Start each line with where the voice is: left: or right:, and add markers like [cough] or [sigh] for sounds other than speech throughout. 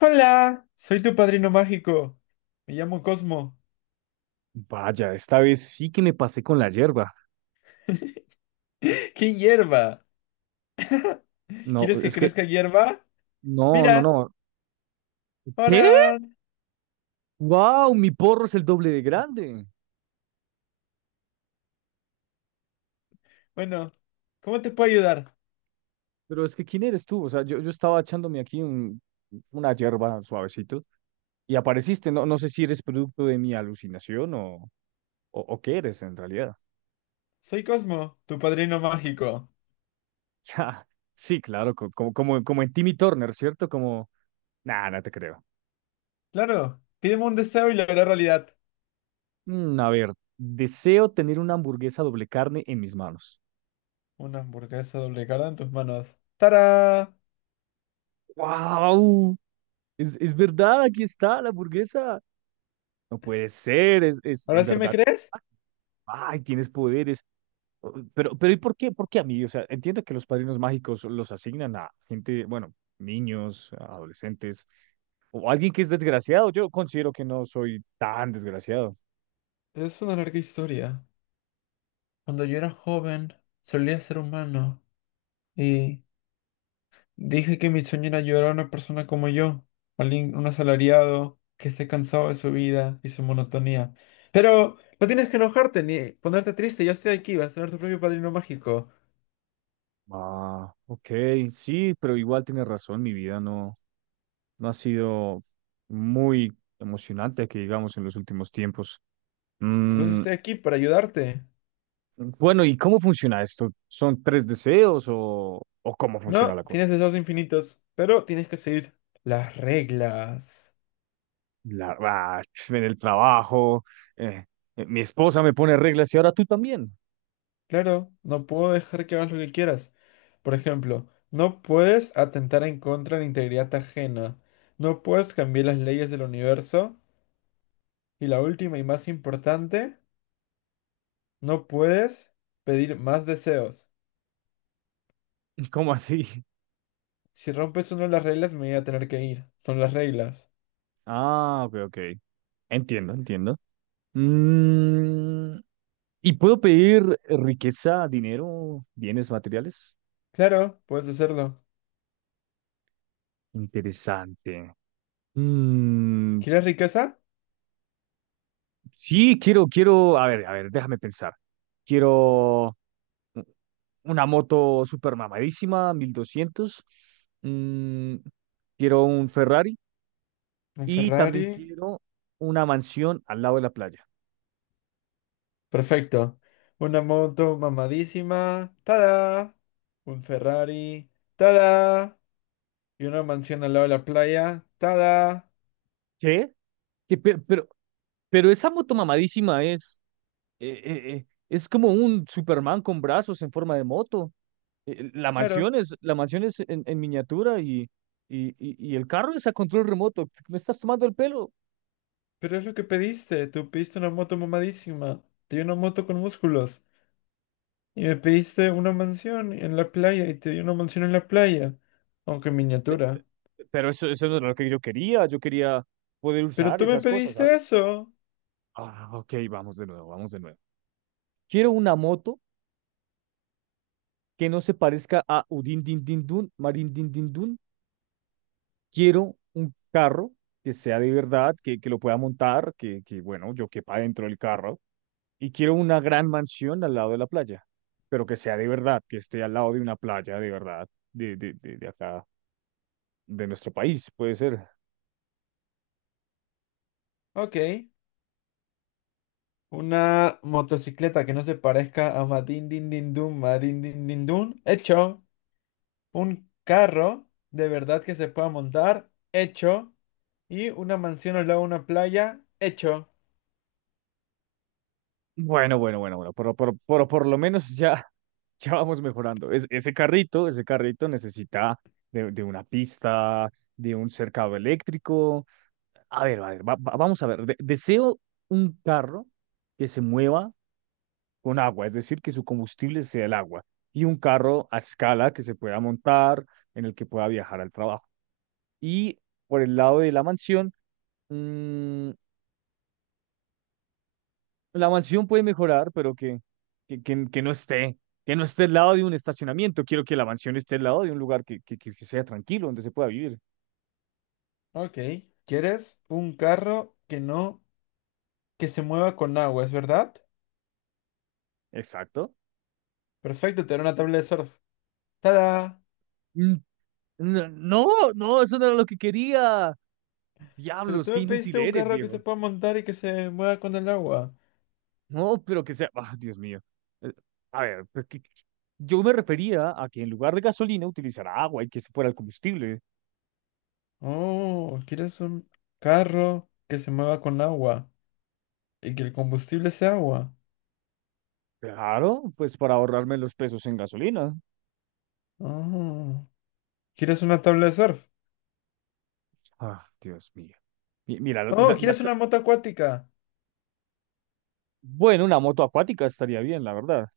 left: Hola, soy tu padrino mágico. Me llamo Cosmo.
right: Vaya, esta vez sí que me pasé con la hierba.
left: [laughs] ¿Qué hierba?
right: No,
left: ¿Quieres que
right: es que,
left: crezca hierba?
right: no, no,
left: Mira,
right: no. ¿Qué?
left: ahora...
right: ¡Wow! Mi porro es el doble de grande.
left: Bueno, ¿cómo te puedo ayudar?
right: Pero es que, ¿quién eres tú? O sea, yo estaba echándome aquí una hierba suavecito y apareciste. No, no sé si eres producto de mi alucinación o qué eres en realidad.
left: Soy Cosmo, tu padrino mágico.
right: [laughs] Sí, claro, como, como en Timmy Turner, ¿cierto? Como, nada, no te creo.
left: Claro, pídeme un deseo y lo haré realidad.
right: A ver, deseo tener una hamburguesa doble carne en mis manos.
left: Una hamburguesa doble cara en tus manos. ¡Tarán!
right: ¡Wow! Es verdad, aquí está la hamburguesa. No puede ser, es en
left: ¿Ahora sí me
right: verdad.
left: crees?
right: Ay, tienes poderes. Pero ¿y por qué? ¿Por qué a mí? O sea, entiendo que los padrinos mágicos los asignan a gente, bueno, niños, adolescentes, o alguien que es desgraciado. Yo considero que no soy tan desgraciado.
left: Es una larga historia. Cuando yo era joven, solía ser humano y dije que mi sueño era ayudar a una persona como yo, alguien, un asalariado que esté cansado de su vida y su monotonía. Pero no tienes que enojarte ni ponerte triste, yo estoy aquí, vas a tener tu propio padrino mágico.
right: Ah, ok, sí, pero igual tienes razón, mi vida no, no ha sido muy emocionante, que digamos, en los últimos tiempos.
left: Por eso
right: Mm.
left: estoy aquí, para ayudarte.
right: Bueno, ¿y cómo funciona esto? ¿Son tres deseos o cómo funciona
left: No,
right: la cosa?
left: tienes deseos infinitos, pero tienes que seguir las reglas.
right: La- ah, en el trabajo, eh, mi esposa me pone reglas y ahora tú también.
left: Claro, no puedo dejar que hagas lo que quieras. Por ejemplo, no puedes atentar en contra de la integridad ajena. No puedes cambiar las leyes del universo. Y la última y más importante, no puedes pedir más deseos.
right: [laughs] ¿Cómo así?
left: Si rompes una de las reglas, me voy a tener que ir. Son las reglas.
right: Ah, ok, ok. Entiendo, entiendo. Mm, ¿y puedo pedir riqueza, dinero, bienes materiales?
left: Claro, puedes hacerlo.
right: Interesante. Mm,
left: ¿Quieres riqueza?
right: sí, quiero, a ver, déjame pensar. Quiero... u- una moto super mamadísima, 1200. Mm, quiero un Ferrari
left: Un
right: y también
left: Ferrari.
right: quiero una mansión al lado de la playa.
left: Perfecto. Una moto mamadísima. ¡Tada! Un Ferrari. ¡Tada! Y una mansión al lado de la playa. ¡Tada!
right: ¿Qué? Que pe- pero, pero, esa moto mamadísima es como un Superman con brazos en forma de moto.
left: Claro,
right: La mansión es en miniatura y el carro es a control remoto. ¿Me estás tomando el pelo?
left: pero es lo que pediste. Tú pediste una moto mamadísima. Te di una moto con músculos. Y me pediste una mansión en la playa y te di una mansión en la playa, aunque en
right: Pe-
left: miniatura.
right: Pero eso no era lo que yo quería. Yo quería poder
left: Pero
right: usar
left: tú me
right: esas cosas,
left: pediste
right: ¿sabes?
left: eso.
right: Ah, ok, vamos de nuevo, vamos de nuevo. Quiero una moto que no se parezca a Udin Din Din Dun, Marin Din Din Dun. Quiero un carro que sea de verdad, que lo pueda montar, que, bueno, yo quepa dentro del carro. Y quiero una gran mansión al lado de la playa, pero que sea de verdad, que esté al lado de una playa de verdad, de acá, de nuestro país, puede ser.
left: Ok. Una motocicleta que no se parezca a Madin Din Din Dun, Madin Din Din Dun. Hecho. Un carro de verdad que se pueda montar. Hecho. Y una mansión al lado de una playa. Hecho.
right: Bueno, bueno, bueno, bueno, pero por lo menos ya, [laughs] ya vamos mejorando. Ese carrito, ese carrito necesita de una pista, de un cercado eléctrico. A ver, vamos a ver. Deseo un carro que se mueva con agua, es decir, que su combustible sea el agua, y un carro a escala que se pueda montar, en el que pueda viajar al trabajo. Y por el lado de la mansión, mm, la mansión puede mejorar, pero que, que, que- que no esté, que no esté al lado de un estacionamiento. Quiero que la mansión esté al lado de un lugar que, que sea tranquilo, donde se pueda vivir.
left: Ok. ¿Quieres un carro que no, que se mueva con agua, es verdad?
right: Exacto.
left: Perfecto, te daré una tabla de surf. ¡Tada!
right: Mm, no, no, no, eso no era lo que quería.
left: Pero tú
right: Diablos, qué
left: me
right: inútil
left: pediste un
right: eres,
left: carro que se
right: viejo.
left: pueda montar y que se mueva con el agua.
right: No, pero que sea. Ah, Dios mío. Eh, A ver, pues que, yo me refería a que en lugar de gasolina utilizara agua y que se fuera el combustible.
left: Oh, quieres un carro que se mueva con agua y que el combustible sea agua.
right: Claro, pues para ahorrarme los pesos en gasolina.
left: Oh, ¿quieres una tabla de surf?
right: Ah, Dios mío. Mira,
left: Oh,
right: la-
left: ¿quieres una moto acuática?
right: Bueno, una moto acuática estaría bien, la verdad.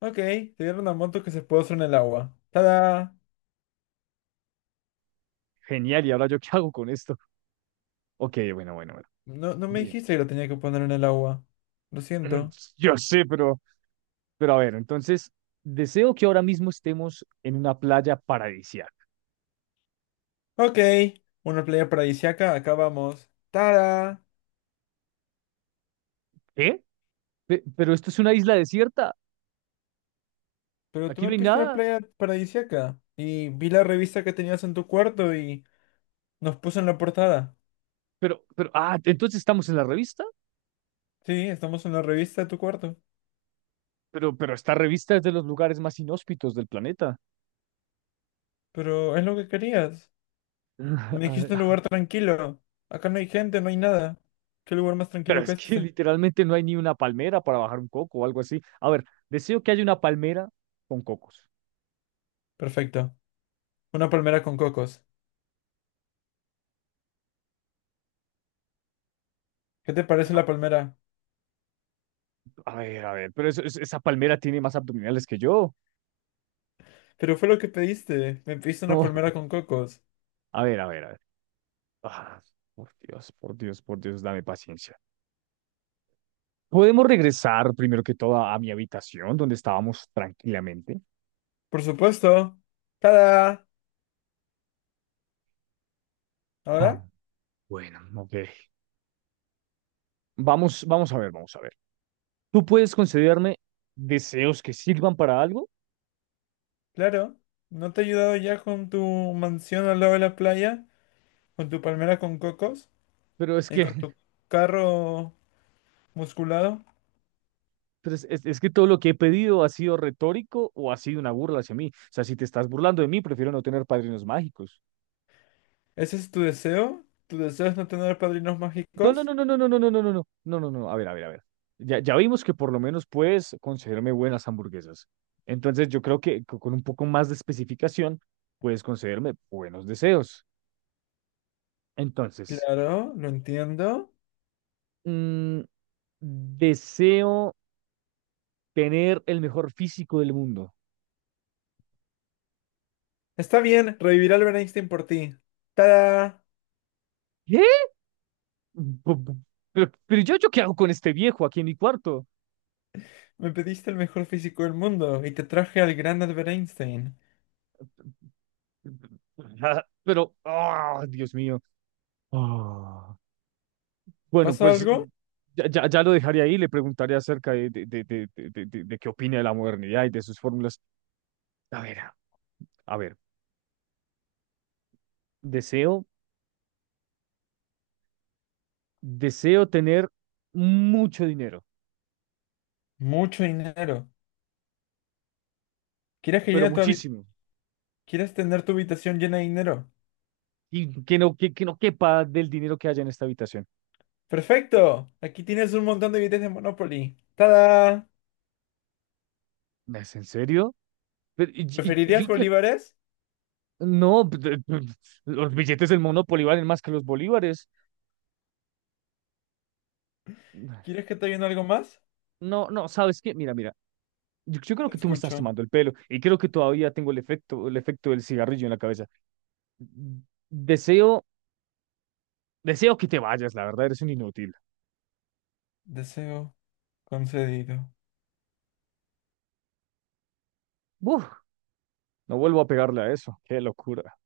left: Ok, te dieron una moto que se puede usar en el agua. ¡Tada!
right: Genial, ¿y ahora yo qué hago con esto? Ok, bueno, bueno, bueno.
left: No, no me
right: Bien.
left: dijiste que lo tenía que poner en el agua. Lo
right: [clears throat]
left: siento.
right: Yo sé, pero a ver, entonces, deseo que ahora mismo estemos en una playa paradisíaca.
left: Ok, una playa paradisíaca. Acá vamos. ¡Tada!
right: ¿Eh? Pero esto es una isla desierta.
left: Pero tú
right: Aquí
left: me
right: no hay
left: pediste una
right: nada.
left: playa paradisíaca y vi la revista que tenías en tu cuarto y... Nos puso en la portada.
right: Pero, ah, entonces estamos en la revista.
left: Sí, estamos en la revista de tu cuarto.
right: Pero esta revista es de los lugares más inhóspitos del planeta.
left: Pero es lo que querías. Me dijiste un
right: [laughs]
left: lugar tranquilo. Acá no hay gente, no hay nada. ¿Qué lugar más
right: Pero
left: tranquilo
right: es
left: que
right: que
left: este?
right: literalmente no hay ni una palmera para bajar un coco o algo así. A ver, deseo que haya una palmera con cocos.
left: Perfecto. Una palmera con cocos. ¿Qué te parece la palmera?
right: A ver, pero esa palmera tiene más abdominales que yo.
left: Pero fue lo que pediste. Me pediste una
right: No,
left: palmera con cocos.
right: a ver, a ver, a ver. Ah, por Dios, por Dios, por Dios, dame paciencia. ¿Podemos regresar primero que todo a mi habitación donde estábamos tranquilamente?
left: Por supuesto. ¡Tada!
right: Ah,
left: ¿Ahora?
right: bueno, ok. Vamos, vamos a ver, vamos a ver. Tú puedes concederme deseos que sirvan para algo,
left: Claro. ¿No te he ayudado ya con tu mansión al lado de la playa? ¿Con tu palmera con cocos?
right: pero es
left: ¿Y
right: que,
left: con
right: [laughs]
left: tu carro musculado?
right: pero es que todo lo que he pedido ha sido retórico o ha sido una burla hacia mí. O sea, si te estás burlando de mí, prefiero no tener padrinos mágicos.
left: ¿Ese es tu deseo? ¿Tu deseo es no tener padrinos
right: No, no,
left: mágicos?
right: no, no, no, no, no, no, no, no, no, no, no, no, a ver, a ver, a ver. Ya, ya vimos que por lo menos puedes concederme buenas hamburguesas. Entonces yo creo que con un poco más de especificación puedes concederme buenos deseos. Entonces,
left: Claro, lo entiendo.
right: mm, deseo tener el mejor físico del mundo.
left: Está bien, revivirá Albert Einstein por ti. ¡Tada!
right: ¿Qué? Bu- bu- pero yo, ¿yo qué hago con este viejo aquí en mi cuarto?
left: Me pediste el mejor físico del mundo y te traje al gran Albert Einstein.
right: [laughs] Pero, ah, Dios mío. Ah, bueno,
left: ¿Pasa
right: pues
left: algo?
right: ya, ya lo dejaría ahí, le preguntaría acerca de qué opina de la modernidad y de sus fórmulas. A ver, a ver, deseo, deseo tener mucho dinero,
left: Mucho dinero. ¿Quieres que
right: pero
left: llene tu habi-
right: muchísimo,
left: ¿Quieres tener tu habitación llena de dinero?
right: y que no quepa del dinero que haya en esta habitación.
left: ¡Perfecto! Aquí tienes un montón de billetes de Monopoly. ¡Tada!
right: ¿Es en serio? Pero, y, y yo
left: ¿Preferirías
right: que,
left: bolívares?
right: no, los billetes del Monopoly valen más que los bolívares.
left: ¿Quieres que te ayude en algo más?
right: No, no, ¿sabes qué? Mira, mira, yo creo
left: Te
right: que tú me estás
left: escucho.
right: tomando el pelo y creo que todavía tengo el efecto del cigarrillo en la cabeza. Deseo, deseo que te vayas, la verdad, eres un inútil.
left: Deseo concedido.
right: Uf, no vuelvo a pegarle a eso. Qué locura.